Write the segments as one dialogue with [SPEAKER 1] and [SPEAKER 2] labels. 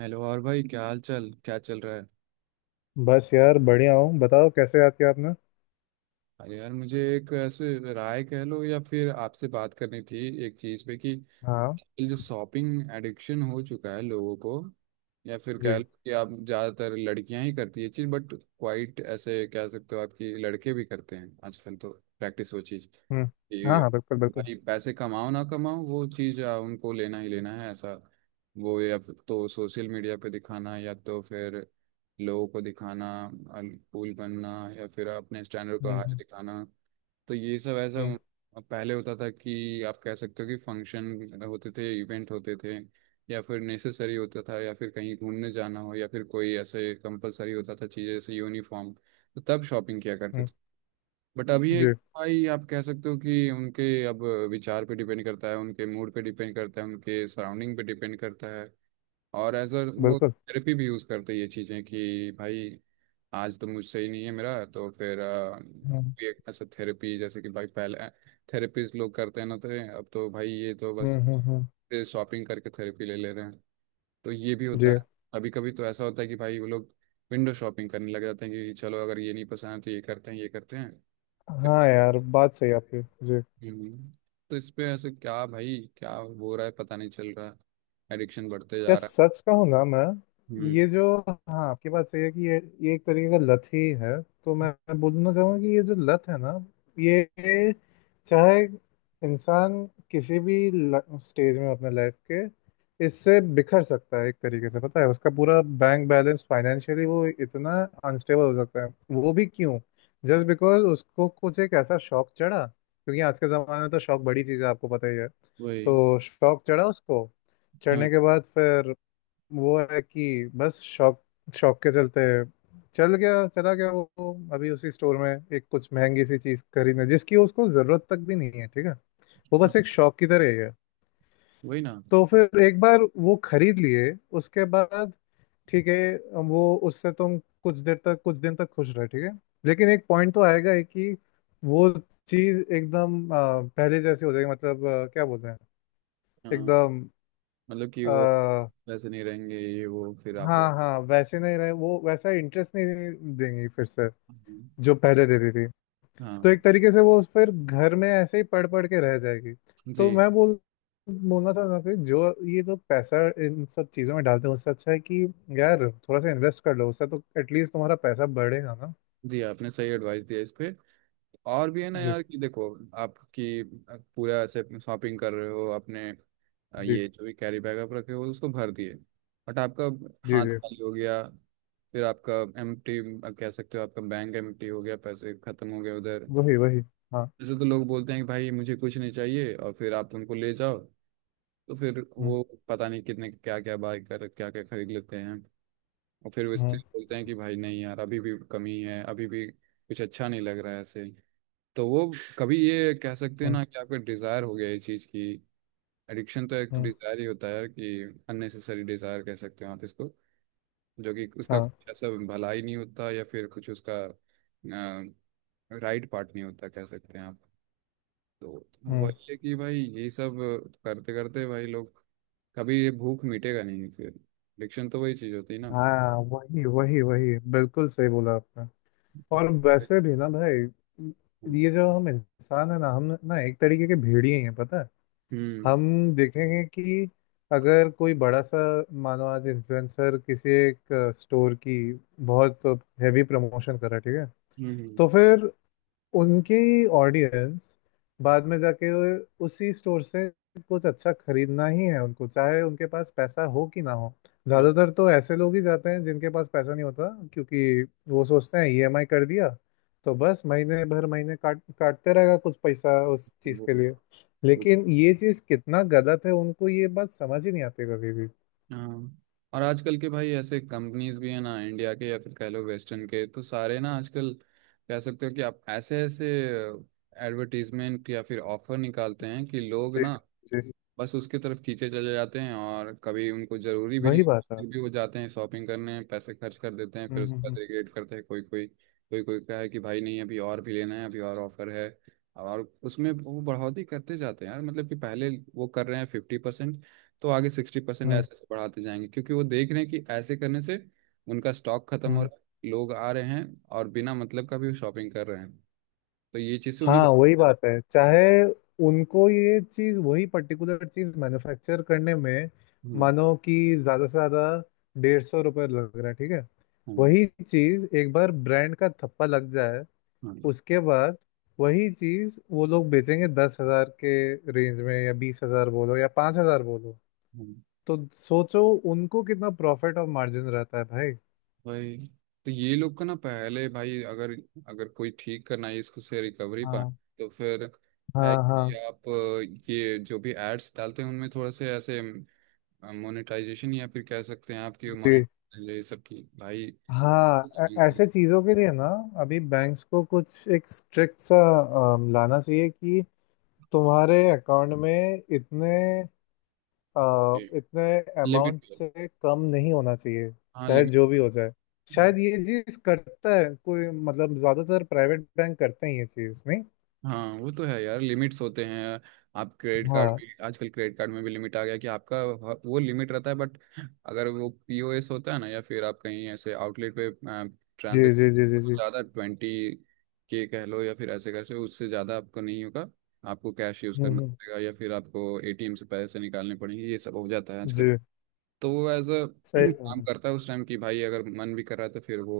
[SPEAKER 1] Hello और भाई, क्या हाल चाल, क्या चल रहा है?
[SPEAKER 2] बस यार, बढ़िया हूँ। बताओ, कैसे याद किया आपने?
[SPEAKER 1] अरे यार, मुझे एक ऐसे राय कह लो या फिर आपसे बात करनी थी एक चीज़ पे कि
[SPEAKER 2] हाँ।
[SPEAKER 1] ये जो शॉपिंग एडिक्शन हो चुका है लोगों को, या फिर कह
[SPEAKER 2] जी।
[SPEAKER 1] लो कि आप ज़्यादातर लड़कियां ही करती है चीज़, बट क्वाइट ऐसे कह सकते हो, आपकी लड़के भी करते हैं आजकल तो। प्रैक्टिस वो चीज़
[SPEAKER 2] हम्म। हाँ,
[SPEAKER 1] कि
[SPEAKER 2] हाँ, बिल्कुल, बिल्कुल।
[SPEAKER 1] भाई पैसे कमाओ ना कमाओ वो चीज उनको लेना ही लेना है, ऐसा। वो या फिर तो सोशल मीडिया पे दिखाना या तो फिर लोगों को दिखाना, कूल बनना, या फिर अपने स्टैंडर्ड को
[SPEAKER 2] हम्म,
[SPEAKER 1] हाई
[SPEAKER 2] हम्म,
[SPEAKER 1] दिखाना। तो ये सब ऐसा।
[SPEAKER 2] हम्म,
[SPEAKER 1] अब पहले होता था कि आप कह सकते हो कि फंक्शन होते थे, इवेंट होते थे, या फिर नेसेसरी होता था, या फिर कहीं घूमने जाना हो, या फिर कोई ऐसे कंपलसरी होता था चीज़, जैसे यूनिफॉर्म, तो तब शॉपिंग किया करते
[SPEAKER 2] हम्म,
[SPEAKER 1] थे। बट अब ये
[SPEAKER 2] जी,
[SPEAKER 1] भाई आप कह सकते हो कि उनके अब विचार पे डिपेंड करता है, उनके मूड पे डिपेंड करता है, उनके सराउंडिंग पे डिपेंड करता है। और एज अ वो
[SPEAKER 2] बिल्कुल।
[SPEAKER 1] थेरेपी भी यूज़ करते हैं ये चीज़ें कि भाई आज तो मुझसे ही नहीं है, मेरा तो फिर
[SPEAKER 2] हम्म,
[SPEAKER 1] भी एक ऐसा थेरेपी, जैसे कि भाई पहले थेरेपीज लोग करते हैं ना, तो अब तो भाई ये तो बस
[SPEAKER 2] हम्म, हम्म,
[SPEAKER 1] शॉपिंग करके थेरेपी ले ले रहे हैं। तो ये भी
[SPEAKER 2] जी।
[SPEAKER 1] होता है। कभी कभी तो ऐसा होता है कि भाई वो लोग विंडो शॉपिंग करने लग जाते हैं कि चलो अगर ये नहीं पसंद है तो ये करते हैं, ये करते हैं।
[SPEAKER 2] हाँ यार, बात सही है आपकी। जी।
[SPEAKER 1] हम्म। तो इस पे ऐसे क्या भाई, क्या हो रहा है पता नहीं चल रहा है, एडिक्शन बढ़ते जा
[SPEAKER 2] यार,
[SPEAKER 1] रहा
[SPEAKER 2] सच कहूँ ना,
[SPEAKER 1] है। हम्म।
[SPEAKER 2] मैं ये जो। हाँ, आपकी बात सही है कि ये एक तरीके का लत ही है। तो मैं बोलना चाहूंगा कि ये जो लत है ना, ये, चाहे इंसान किसी भी स्टेज में हो अपने लाइफ के, इससे बिखर सकता है। एक तरीके से पता है, उसका पूरा बैंक बैलेंस फाइनेंशियली वो इतना अनस्टेबल हो सकता है। वो भी क्यों? जस्ट बिकॉज उसको कुछ एक ऐसा शौक चढ़ा, क्योंकि आज के ज़माने में तो शौक बड़ी चीज़ है, आपको पता ही है।
[SPEAKER 1] वही।
[SPEAKER 2] तो शौक चढ़ा उसको,
[SPEAKER 1] हाँ,
[SPEAKER 2] चढ़ने के बाद फिर वो है कि बस शौक, शौक के चलते चल गया, चला गया वो अभी उसी स्टोर में एक कुछ महंगी सी चीज खरीदने, जिसकी उसको जरूरत तक भी नहीं है, ठीक है। वो
[SPEAKER 1] हाँ,
[SPEAKER 2] बस एक शौक की तरह ही है।
[SPEAKER 1] वही ना।
[SPEAKER 2] तो फिर एक बार वो खरीद लिए, उसके बाद ठीक है, वो उससे तुम कुछ देर तक कुछ दिन तक खुश रहे, ठीक है। लेकिन एक पॉइंट तो आएगा ही कि वो चीज एकदम पहले जैसी हो जाएगी। मतलब क्या बोलते हैं,
[SPEAKER 1] हाँ।
[SPEAKER 2] एकदम।
[SPEAKER 1] मतलब कि वो वैसे नहीं रहेंगे ये वो फिर आप।
[SPEAKER 2] हाँ, हाँ, वैसे नहीं रहे, वो वैसा इंटरेस्ट नहीं देंगी फिर से
[SPEAKER 1] हम्म,
[SPEAKER 2] जो पहले देती थी।
[SPEAKER 1] हाँ।
[SPEAKER 2] तो एक तरीके से वो फिर घर में ऐसे ही पढ़ पढ़ के रह जाएगी।
[SPEAKER 1] जी।
[SPEAKER 2] तो मैं बोलना चाहता हूँ कि जो ये जो पैसा इन सब चीज़ों में डालते हैं, उससे अच्छा है कि यार थोड़ा सा इन्वेस्ट कर लो, उससे तो एटलीस्ट तुम्हारा पैसा बढ़ेगा ना।
[SPEAKER 1] जी, आपने सही एडवाइस दिया इस पे। और भी है ना
[SPEAKER 2] जी,
[SPEAKER 1] यार कि देखो, आपकी पूरा ऐसे शॉपिंग कर रहे हो अपने,
[SPEAKER 2] जी,
[SPEAKER 1] ये जो भी कैरी बैग आप रखे हो उसको भर दिए। बट आपका
[SPEAKER 2] जी,
[SPEAKER 1] हाथ
[SPEAKER 2] जी।
[SPEAKER 1] खाली हो गया। फिर आपका एम्प्टी, कह सकते हो आपका बैंक एम्प्टी हो गया, पैसे खत्म हो गए उधर।
[SPEAKER 2] वही, वही। हाँ।
[SPEAKER 1] जैसे तो लोग बोलते हैं कि भाई मुझे कुछ नहीं चाहिए, और फिर आप उनको ले जाओ तो फिर
[SPEAKER 2] हम्म,
[SPEAKER 1] वो पता नहीं कितने क्या क्या बाय कर क्या क्या खरीद लेते हैं। और फिर वो स्टिल
[SPEAKER 2] हम्म,
[SPEAKER 1] बोलते हैं कि भाई नहीं यार, अभी भी कमी है, अभी भी कुछ अच्छा नहीं लग रहा है ऐसे। तो वो कभी ये कह सकते हैं
[SPEAKER 2] हम्म,
[SPEAKER 1] ना कि आपका डिज़ायर हो गया ये चीज़ की। एडिक्शन तो एक
[SPEAKER 2] हम्म,
[SPEAKER 1] डिज़ायर ही होता है, कि अननेसेसरी डिज़ायर कह सकते हो आप इसको, जो कि उसका
[SPEAKER 2] हाँ,
[SPEAKER 1] कुछ ऐसा भलाई नहीं होता या फिर कुछ उसका राइट पार्ट नहीं होता, कह सकते हैं आप। तो
[SPEAKER 2] हम्म।
[SPEAKER 1] वही है कि भाई ये सब करते करते भाई लोग कभी ये भूख मिटेगा नहीं। फिर एडिक्शन तो वही चीज़ होती है ना।
[SPEAKER 2] हाँ, वही, वही, वही, बिल्कुल सही बोला आपने। और वैसे भी ना
[SPEAKER 1] हम्म,
[SPEAKER 2] भाई, ये जो हम इंसान है ना, हम ना एक तरीके के भेड़िए हैं, पता है।
[SPEAKER 1] हम्म,
[SPEAKER 2] हम देखेंगे कि अगर कोई बड़ा सा, मानो आज इन्फ्लुएंसर किसी एक स्टोर की बहुत हैवी प्रमोशन कर रहा है, ठीक है, तो
[SPEAKER 1] हम्म।
[SPEAKER 2] फिर उनकी ऑडियंस बाद में जाके उसी स्टोर से कुछ अच्छा खरीदना ही है उनको, चाहे उनके पास पैसा हो कि ना हो।
[SPEAKER 1] हाँ
[SPEAKER 2] ज़्यादातर तो ऐसे लोग ही जाते हैं जिनके पास पैसा नहीं होता, क्योंकि वो सोचते हैं ईएमआई कर दिया, तो बस महीने भर महीने काट काटते रहेगा कुछ पैसा उस चीज़
[SPEAKER 1] वो।
[SPEAKER 2] के लिए। लेकिन ये चीज़ कितना गलत है, उनको ये बात समझ ही नहीं आती कभी भी।
[SPEAKER 1] हाँ। और आजकल के भाई ऐसे कंपनीज भी हैं ना, इंडिया के या फिर कह लो वेस्टर्न के, तो सारे ना आजकल कह सकते हो कि आप ऐसे ऐसे एडवर्टीजमेंट या फिर ऑफर निकालते हैं कि लोग
[SPEAKER 2] जी,
[SPEAKER 1] ना
[SPEAKER 2] जी।
[SPEAKER 1] बस उसके तरफ खींचे चले जाते हैं, और कभी उनको जरूरी भी नहीं
[SPEAKER 2] वही बात है।
[SPEAKER 1] फिर भी वो जाते हैं शॉपिंग करने, पैसे खर्च कर देते हैं, फिर
[SPEAKER 2] हम्म,
[SPEAKER 1] उसके बाद
[SPEAKER 2] हम्म,
[SPEAKER 1] रिग्रेट करते हैं कोई कोई। कोई कोई कहे कि भाई नहीं, अभी और भी लेना है, अभी और ऑफर है। और उसमें वो बढ़ोतरी करते जाते हैं यार, मतलब कि पहले वो कर रहे हैं 50%, तो आगे 60%,
[SPEAKER 2] हम्म,
[SPEAKER 1] ऐसे ऐसे बढ़ाते जाएंगे, क्योंकि वो देख रहे हैं कि ऐसे करने से उनका स्टॉक खत्म हो
[SPEAKER 2] हम्म।
[SPEAKER 1] रहा है, लोग आ रहे हैं और बिना मतलब का भी शॉपिंग कर रहे हैं। तो ये चीज़ से उन्हीं
[SPEAKER 2] हाँ,
[SPEAKER 1] का।
[SPEAKER 2] वही बात है, चाहे उनको ये चीज, वही पर्टिकुलर चीज मैन्युफैक्चर करने में,
[SPEAKER 1] हम्म,
[SPEAKER 2] मानो कि ज्यादा से ज्यादा 150 रुपये लग रहा है, ठीक है,
[SPEAKER 1] हम्म,
[SPEAKER 2] वही चीज एक बार ब्रांड का थप्पा लग जाए, उसके बाद वही चीज वो लोग बेचेंगे 10 हजार के रेंज में, या 20 हजार बोलो या 5 हजार बोलो।
[SPEAKER 1] हम्म।
[SPEAKER 2] तो सोचो उनको कितना प्रॉफिट और मार्जिन रहता है भाई।
[SPEAKER 1] भाई, तो ये लोग का ना पहले भाई, अगर अगर कोई ठीक करना है इसको से रिकवरी पाए,
[SPEAKER 2] हाँ,
[SPEAKER 1] तो फिर है
[SPEAKER 2] हाँ, हाँ।
[SPEAKER 1] कि आप ये जो भी एड्स डालते हैं उनमें थोड़ा से ऐसे मोनेटाइजेशन, या फिर कह सकते हैं आपकी मोनेट, ये सब की भाई।
[SPEAKER 2] हाँ, ऐसे चीज़ों के लिए ना, अभी बैंक्स को कुछ एक स्ट्रिक्ट सा लाना चाहिए कि तुम्हारे अकाउंट में अ, इतने अमाउंट
[SPEAKER 1] लिमिट।
[SPEAKER 2] से कम नहीं होना चाहिए,
[SPEAKER 1] हाँ
[SPEAKER 2] चाहे
[SPEAKER 1] लिमिट।
[SPEAKER 2] जो भी हो जाए। शायद ये चीज़ करता है कोई, मतलब ज़्यादातर प्राइवेट बैंक करते हैं, ये चीज़ नहीं।
[SPEAKER 1] हाँ, वो तो है यार, लिमिट्स होते हैं। आप क्रेडिट कार्ड
[SPEAKER 2] हाँ।
[SPEAKER 1] भी आजकल, क्रेडिट कार्ड में भी लिमिट आ गया कि आपका वो लिमिट रहता है, बट अगर वो पीओएस होता है ना, या फिर आप कहीं ऐसे आउटलेट पे
[SPEAKER 2] जी, जी, जी, जी,
[SPEAKER 1] ट्रांजेक्शन
[SPEAKER 2] जी।
[SPEAKER 1] ज़्यादा ट्वेंटी के कह लो, या फिर ऐसे कैसे, उससे ज़्यादा आपको नहीं होगा। आपको कैश यूज़
[SPEAKER 2] हम्म,
[SPEAKER 1] करना पड़ेगा, या फिर आपको एटीएम से पैसे निकालने पड़ेंगे, ये सब हो जाता है आजकल।
[SPEAKER 2] जी।
[SPEAKER 1] तो वो एज अ
[SPEAKER 2] सही।
[SPEAKER 1] काम करता है उस टाइम कि भाई, अगर मन भी कर रहा है तो फिर वो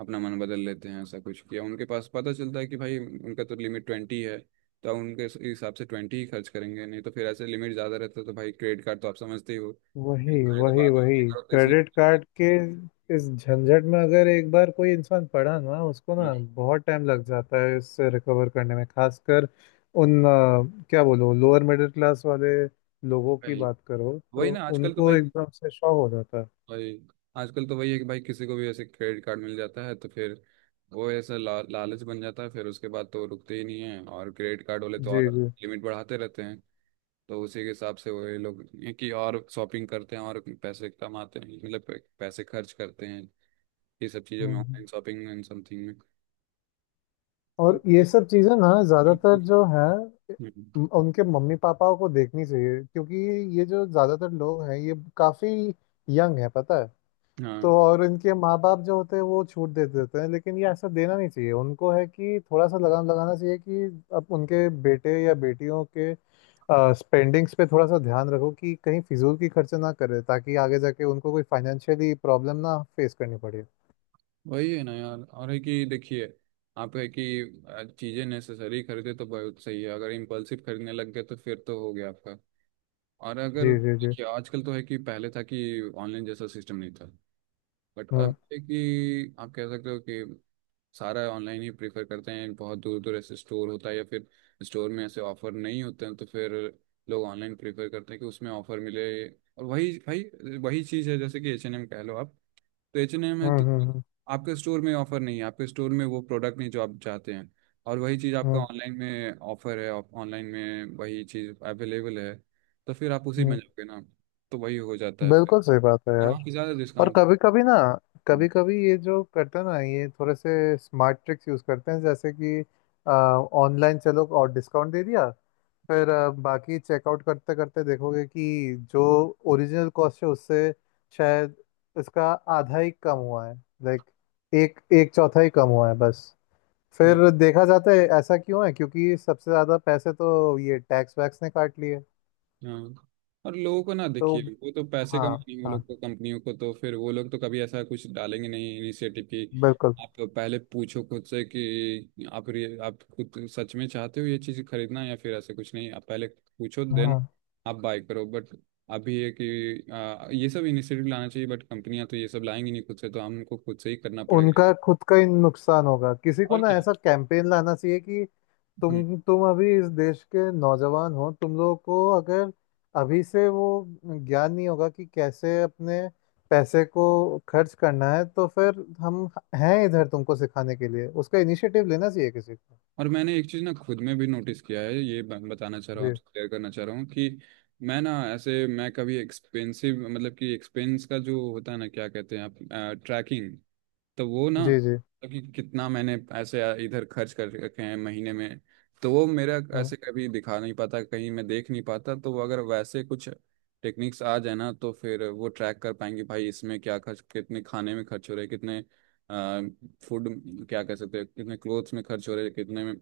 [SPEAKER 1] अपना मन बदल लेते हैं, ऐसा कुछ किया उनके पास, पता चलता है कि भाई उनका तो लिमिट ट्वेंटी है, तो अब उनके हिसाब से ट्वेंटी ही खर्च करेंगे, नहीं तो फिर ऐसे लिमिट ज़्यादा रहता है तो भाई क्रेडिट कार्ड तो आप समझते ही हो।
[SPEAKER 2] वही,
[SPEAKER 1] खरीद तो
[SPEAKER 2] वही,
[SPEAKER 1] बात
[SPEAKER 2] वही
[SPEAKER 1] है, करो तो
[SPEAKER 2] क्रेडिट
[SPEAKER 1] इसलिए।
[SPEAKER 2] कार्ड के इस झंझट में अगर एक बार कोई इंसान पड़ा ना, उसको
[SPEAKER 1] हम्म,
[SPEAKER 2] ना बहुत टाइम लग जाता है इससे रिकवर करने में, खासकर उन क्या बोलो, लोअर मिडिल क्लास वाले लोगों की
[SPEAKER 1] भाई
[SPEAKER 2] बात करो
[SPEAKER 1] वही
[SPEAKER 2] तो
[SPEAKER 1] ना। आजकल तो
[SPEAKER 2] उनको
[SPEAKER 1] भाई,
[SPEAKER 2] एकदम से शॉक हो जाता है।
[SPEAKER 1] भाई आजकल तो वही है कि भाई किसी को भी ऐसे क्रेडिट कार्ड मिल जाता है तो फिर वो ऐसा लालच बन जाता है, फिर उसके बाद तो वो रुकते ही नहीं है, और क्रेडिट कार्ड वाले तो और
[SPEAKER 2] जी, जी।
[SPEAKER 1] लिमिट बढ़ाते रहते हैं। तो उसी के हिसाब से वही लोग ये कि और शॉपिंग करते हैं और पैसे कमाते हैं, मतलब पैसे खर्च करते हैं, ये सब चीज़ों में,
[SPEAKER 2] हम्म।
[SPEAKER 1] ऑनलाइन शॉपिंग एंड समथिंग में।
[SPEAKER 2] और ये सब चीज़ें ना, ज़्यादातर जो हैं,
[SPEAKER 1] हम्म,
[SPEAKER 2] उनके मम्मी पापाओं को देखनी चाहिए, क्योंकि ये जो ज़्यादातर लोग हैं ये काफ़ी यंग है, पता है।
[SPEAKER 1] हाँ।
[SPEAKER 2] तो और इनके माँ बाप जो होते हैं वो छूट दे देते हैं, लेकिन ये ऐसा देना नहीं चाहिए उनको, है कि थोड़ा सा लगाम लगाना चाहिए कि अब उनके बेटे या बेटियों के स्पेंडिंग्स पे थोड़ा सा ध्यान रखो कि कहीं फिजूल की खर्चे ना करे, ताकि आगे जाके उनको कोई फाइनेंशियली प्रॉब्लम ना फेस करनी पड़े।
[SPEAKER 1] वही है ना यार, और है कि देखिए, आप है कि चीज़ें नेसेसरी खरीदे तो बहुत सही है, अगर इम्पल्सिव खरीदने लग गए तो फिर तो हो गया आपका। और अगर
[SPEAKER 2] जी, जी, जी।
[SPEAKER 1] देखिए आजकल तो है कि पहले था कि ऑनलाइन जैसा सिस्टम नहीं था, बट अब
[SPEAKER 2] हम्म,
[SPEAKER 1] है कि आप कह सकते हो कि सारा ऑनलाइन ही प्रेफर करते हैं। बहुत दूर दूर ऐसे स्टोर होता है या फिर स्टोर में ऐसे ऑफर नहीं होते हैं तो फिर लोग ऑनलाइन प्रेफर करते हैं कि उसमें ऑफर मिले। और वही भाई वही चीज़ है, जैसे कि H&M कह लो आप, तो H&M है
[SPEAKER 2] हम्म,
[SPEAKER 1] तो
[SPEAKER 2] हम्म, हम्म,
[SPEAKER 1] आपके स्टोर में ऑफर नहीं है, आपके स्टोर में वो प्रोडक्ट नहीं जो आप चाहते हैं, और वही चीज़ आपका
[SPEAKER 2] हम्म।
[SPEAKER 1] ऑनलाइन में ऑफर है, ऑनलाइन में वही चीज़ अवेलेबल है, तो फिर आप उसी में
[SPEAKER 2] हम्म।
[SPEAKER 1] जाओगे ना, तो वही हो जाता है फिर,
[SPEAKER 2] बिल्कुल सही बात है
[SPEAKER 1] और
[SPEAKER 2] यार।
[SPEAKER 1] वहाँ पे ज़्यादा
[SPEAKER 2] और
[SPEAKER 1] डिस्काउंट।
[SPEAKER 2] कभी कभी ना, कभी कभी ये जो करते हैं ना, ये थोड़े से स्मार्ट ट्रिक्स यूज करते हैं, जैसे कि ऑनलाइन चलो और डिस्काउंट दे दिया, फिर बाकी चेकआउट करते करते देखोगे कि जो ओरिजिनल कॉस्ट है उससे शायद इसका आधा ही कम हुआ है, लाइक एक एक चौथा ही कम हुआ है बस।
[SPEAKER 1] हाँ,
[SPEAKER 2] फिर देखा जाता है ऐसा क्यों है, क्योंकि सबसे ज़्यादा पैसे तो ये टैक्स वैक्स ने काट लिए।
[SPEAKER 1] हाँ। और लोगों को ना
[SPEAKER 2] तो
[SPEAKER 1] देखिए, वो तो पैसे
[SPEAKER 2] हाँ,
[SPEAKER 1] कमाएंगे वो
[SPEAKER 2] हाँ,
[SPEAKER 1] लोग को, कंपनियों को, तो फिर वो लोग तो कभी ऐसा कुछ डालेंगे नहीं इनिशिएटिव की।
[SPEAKER 2] बिल्कुल।
[SPEAKER 1] आप पहले पूछो खुद से कि आप आप खुद सच में चाहते हो ये चीज़ खरीदना या फिर ऐसा कुछ नहीं, आप पहले पूछो देन
[SPEAKER 2] हाँ,
[SPEAKER 1] आप बाय करो। बट अभी ये कि ये सब इनिशिएटिव लाना चाहिए, बट कंपनियां तो ये सब लाएंगी नहीं खुद से, तो हमको खुद से ही करना पड़ेगा।
[SPEAKER 2] उनका खुद का ही नुकसान होगा, किसी को
[SPEAKER 1] और
[SPEAKER 2] ना ऐसा कैंपेन लाना चाहिए कि
[SPEAKER 1] क्या।
[SPEAKER 2] तुम अभी इस देश के नौजवान हो, तुम लोगों को अगर अभी से वो ज्ञान नहीं होगा कि कैसे अपने पैसे को खर्च करना है, तो फिर हम हैं इधर तुमको सिखाने के लिए। उसका इनिशिएटिव लेना चाहिए किसी को।
[SPEAKER 1] और मैंने एक चीज़ ना खुद में भी नोटिस किया है, ये बताना चाह रहा हूँ
[SPEAKER 2] जी,
[SPEAKER 1] आपसे, क्लियर करना चाह रहा हूँ कि मैं ना, ऐसे मैं कभी एक्सपेंसिव, मतलब कि एक्सपेंस का जो होता है ना, क्या कहते हैं आप, ट्रैकिंग। तो वो ना,
[SPEAKER 2] जी, जी।
[SPEAKER 1] कि कितना मैंने ऐसे इधर खर्च कर रखे हैं महीने में, तो वो मेरा
[SPEAKER 2] हम्म,
[SPEAKER 1] ऐसे कभी दिखा नहीं पाता, कहीं मैं देख नहीं पाता। तो वो अगर वैसे कुछ टेक्निक्स आ जाए ना, तो फिर वो ट्रैक कर पाएंगे भाई, इसमें क्या खर्च, कितने खाने में खर्च हो रहे, कितने फूड, क्या कह सकते हैं, कितने क्लोथ्स में खर्च हो रहे, कितने में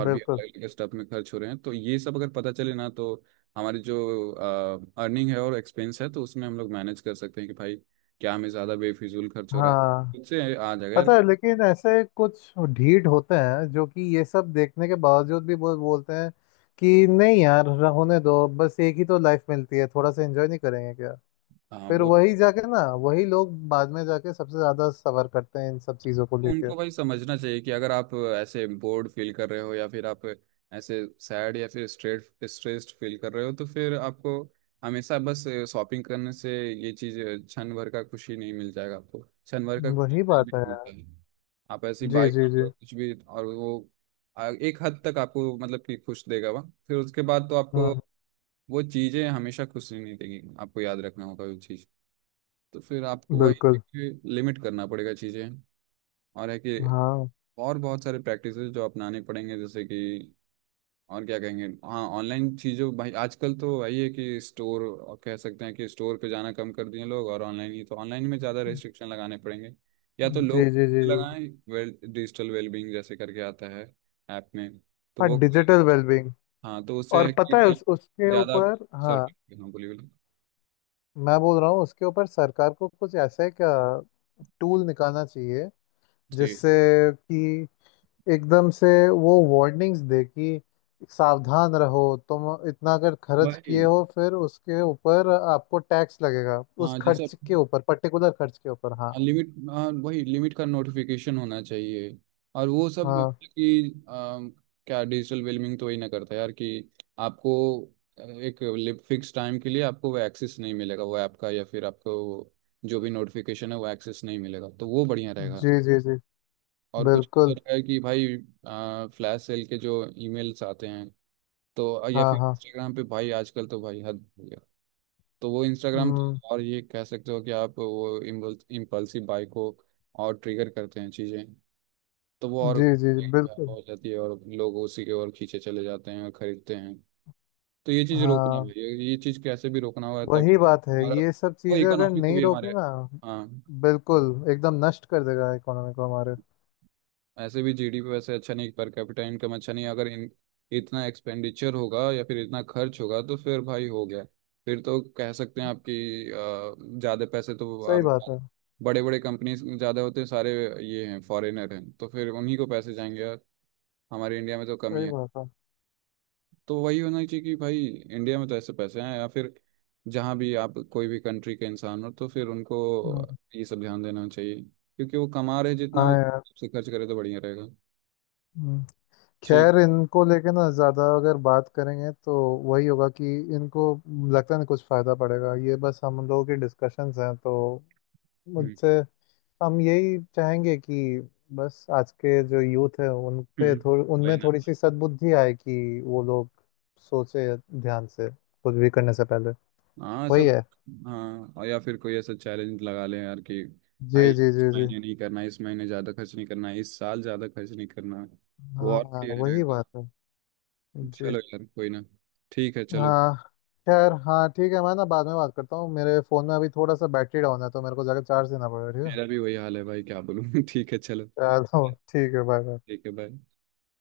[SPEAKER 1] और भी
[SPEAKER 2] बिल्कुल।
[SPEAKER 1] अलग अलग स्टफ में खर्च हो रहे हैं। तो ये सब अगर पता चले ना, तो हमारी जो अर्निंग है और एक्सपेंस है, तो उसमें हम लोग मैनेज कर सकते हैं कि भाई क्या हमें ज़्यादा बेफिजूल खर्च हो रहा है।
[SPEAKER 2] हाँ
[SPEAKER 1] खुद से आ जाएगा यार।
[SPEAKER 2] पता है, लेकिन ऐसे कुछ ढीठ होते हैं जो कि ये सब देखने के बावजूद भी बोल बोलते हैं कि नहीं यार, होने दो, बस एक ही तो लाइफ मिलती है, थोड़ा सा एंजॉय नहीं करेंगे क्या।
[SPEAKER 1] हाँ
[SPEAKER 2] फिर
[SPEAKER 1] वो।
[SPEAKER 2] वही जाके ना, वही लोग बाद में जाके सबसे ज्यादा सफर करते हैं इन सब चीजों को
[SPEAKER 1] तो
[SPEAKER 2] लेके।
[SPEAKER 1] उनको भाई समझना चाहिए कि अगर आप ऐसे बोर्ड फील कर रहे हो, या फिर आप ऐसे सैड या फिर स्ट्रेट स्ट्रेस्ड फील कर रहे हो, तो फिर आपको हमेशा बस शॉपिंग करने से ये चीज़ क्षण भर का खुशी नहीं मिल जाएगा। आपको क्षण भर का खुशी
[SPEAKER 2] वही
[SPEAKER 1] कहीं भी
[SPEAKER 2] बात है
[SPEAKER 1] नहीं मिलता
[SPEAKER 2] यार।
[SPEAKER 1] है। आप ऐसी
[SPEAKER 2] जी,
[SPEAKER 1] बाइक
[SPEAKER 2] जी, जी।
[SPEAKER 1] कुछ भी, और वो एक हद तक आपको मतलब कि खुश देगा वह, फिर उसके बाद तो आपको
[SPEAKER 2] हम्म।
[SPEAKER 1] वो चीज़ें हमेशा खुशी नहीं देगी, आपको याद रखना होगा वो चीज़। तो फिर आपको
[SPEAKER 2] बिल्कुल।
[SPEAKER 1] वही लिमिट करना पड़ेगा चीज़ें। और है कि
[SPEAKER 2] हाँ।
[SPEAKER 1] और बहुत सारे प्रैक्टिसेस जो अपनाने पड़ेंगे, जैसे कि और क्या कहेंगे, हाँ, ऑनलाइन चीज़ों भाई आजकल तो वही है कि स्टोर, और कह सकते हैं कि स्टोर पे जाना कम कर दिए लोग, और ऑनलाइन ही तो, ऑनलाइन में ज़्यादा रेस्ट्रिक्शन लगाने पड़ेंगे या तो
[SPEAKER 2] जी,
[SPEAKER 1] लोग
[SPEAKER 2] जी, जी, जी।
[SPEAKER 1] लगाएं। वेल डिजिटल वेलबींग जैसे करके आता है ऐप में, तो
[SPEAKER 2] हाँ,
[SPEAKER 1] वो।
[SPEAKER 2] Digital wellbeing.
[SPEAKER 1] हाँ, तो उससे
[SPEAKER 2] और
[SPEAKER 1] है कि
[SPEAKER 2] पता है
[SPEAKER 1] भाई,
[SPEAKER 2] उस उसके
[SPEAKER 1] ज़्यादा
[SPEAKER 2] ऊपर, हाँ।
[SPEAKER 1] सर्फिंग, बोलिए बोलिए।
[SPEAKER 2] मैं बोल रहा हूँ उसके ऊपर सरकार को कुछ ऐसा एक टूल निकालना चाहिए
[SPEAKER 1] जी,
[SPEAKER 2] जिससे कि एकदम से वो वार्निंग्स दे कि सावधान रहो, तुम इतना अगर खर्च
[SPEAKER 1] वही।
[SPEAKER 2] किए हो फिर उसके ऊपर आपको टैक्स लगेगा, उस
[SPEAKER 1] हाँ जैसे
[SPEAKER 2] खर्च के ऊपर, पर्टिकुलर खर्च के ऊपर। हाँ।
[SPEAKER 1] लिमिट। हाँ वही लिमिट का नोटिफिकेशन होना चाहिए, और वो सब मतलब
[SPEAKER 2] हाँ,
[SPEAKER 1] कि क्या डिजिटल वेलमिंग तो वही ना करता है यार, कि आपको एक फिक्स टाइम के लिए आपको वो एक्सेस नहीं मिलेगा वो ऐप का, या फिर आपको जो भी नोटिफिकेशन है वो एक्सेस नहीं मिलेगा, तो वो बढ़िया रहेगा।
[SPEAKER 2] जी, जी, जी,
[SPEAKER 1] और कुछ
[SPEAKER 2] बिल्कुल।
[SPEAKER 1] ऐसा है कि भाई, फ्लैश सेल के जो ईमेल्स आते हैं, तो या
[SPEAKER 2] हाँ,
[SPEAKER 1] फिर
[SPEAKER 2] हाँ।
[SPEAKER 1] इंस्टाग्राम पे भाई आजकल तो भाई हद हो गया, तो वो इंस्टाग्राम
[SPEAKER 2] हम्म,
[SPEAKER 1] और ये कह सकते हो कि आप वो इम्पल्सिव बाई को और ट्रिगर करते हैं चीज़ें, तो वो और
[SPEAKER 2] जी, जी, जी, बिल्कुल।
[SPEAKER 1] हो जाती है, और लोग उसी के ओर खींचे चले जाते हैं और खरीदते हैं। तो ये चीज़ रोकना है,
[SPEAKER 2] हाँ,
[SPEAKER 1] ये चीज़ कैसे भी रोकना होगा, तभी
[SPEAKER 2] वही बात है,
[SPEAKER 1] हमारा
[SPEAKER 2] ये सब
[SPEAKER 1] वो
[SPEAKER 2] चीजें अगर
[SPEAKER 1] इकोनॉमी को
[SPEAKER 2] नहीं
[SPEAKER 1] भी
[SPEAKER 2] रोकी
[SPEAKER 1] हमारे।
[SPEAKER 2] ना।
[SPEAKER 1] हाँ,
[SPEAKER 2] बिल्कुल, एकदम नष्ट कर देगा इकोनॉमी को हमारे।
[SPEAKER 1] ऐसे भी जीडीपी वैसे अच्छा नहीं, पर कैपिटा इनकम अच्छा नहीं, अगर इन इतना एक्सपेंडिचर होगा या फिर इतना खर्च होगा तो फिर भाई हो गया। फिर तो कह सकते हैं आपकी ज़्यादा पैसे
[SPEAKER 2] सही
[SPEAKER 1] तो
[SPEAKER 2] बात है।
[SPEAKER 1] बड़े बड़े कंपनीज ज़्यादा होते हैं, सारे ये हैं फॉरेनर हैं, तो फिर उन्हीं को पैसे जाएंगे यार, हमारे इंडिया में तो कमी
[SPEAKER 2] सही
[SPEAKER 1] है।
[SPEAKER 2] बात है।
[SPEAKER 1] तो वही होना चाहिए कि भाई इंडिया में तो ऐसे पैसे हैं या फिर जहाँ भी आप कोई भी कंट्री के इंसान हो तो फिर उनको
[SPEAKER 2] हम्म,
[SPEAKER 1] ये सब ध्यान देना चाहिए, क्योंकि वो कमा रहे जितना
[SPEAKER 2] हाँ यार।
[SPEAKER 1] उससे खर्च करे तो बढ़िया रहेगा।
[SPEAKER 2] हम्म।
[SPEAKER 1] ठीक।
[SPEAKER 2] खैर, इनको लेके ना ज्यादा अगर बात करेंगे तो वही होगा कि इनको लगता नहीं कुछ फायदा पड़ेगा, ये बस हम लोगों की डिस्कशंस हैं, तो
[SPEAKER 1] हम्म।
[SPEAKER 2] मुझसे। हम यही चाहेंगे कि बस आज के जो यूथ है उन पे
[SPEAKER 1] हम्म।
[SPEAKER 2] थोड़ी,
[SPEAKER 1] वही
[SPEAKER 2] उनमें
[SPEAKER 1] ना।
[SPEAKER 2] थोड़ी सी सद्बुद्धि आए कि वो लोग सोचे, ध्यान से कुछ भी करने से पहले।
[SPEAKER 1] हाँ
[SPEAKER 2] वही
[SPEAKER 1] सब।
[SPEAKER 2] है।
[SPEAKER 1] हाँ, और या फिर कोई ऐसा चैलेंज लगा लें यार कि
[SPEAKER 2] जी,
[SPEAKER 1] भाई
[SPEAKER 2] जी,
[SPEAKER 1] इस
[SPEAKER 2] जी, जी।
[SPEAKER 1] महीने नहीं करना, इस महीने ज़्यादा खर्च नहीं करना, इस साल ज़्यादा खर्च नहीं करना, वो और
[SPEAKER 2] हाँ,
[SPEAKER 1] क्लियर
[SPEAKER 2] वही
[SPEAKER 1] रहेगा।
[SPEAKER 2] बात है। जी।
[SPEAKER 1] चलो यार, कोई ना, ठीक है चलो।
[SPEAKER 2] हाँ। खैर, हाँ ठीक है, मैं ना बाद में बात करता हूँ, मेरे फ़ोन में अभी थोड़ा सा बैटरी डाउन है, तो मेरे को जाकर चार्ज देना पड़ेगा।
[SPEAKER 1] मेरा भी वही हाल है भाई, क्या बोलूँ ठीक है चलो,
[SPEAKER 2] ठीक है चलो, ठीक है, बाय बाय।
[SPEAKER 1] ठीक है भाई।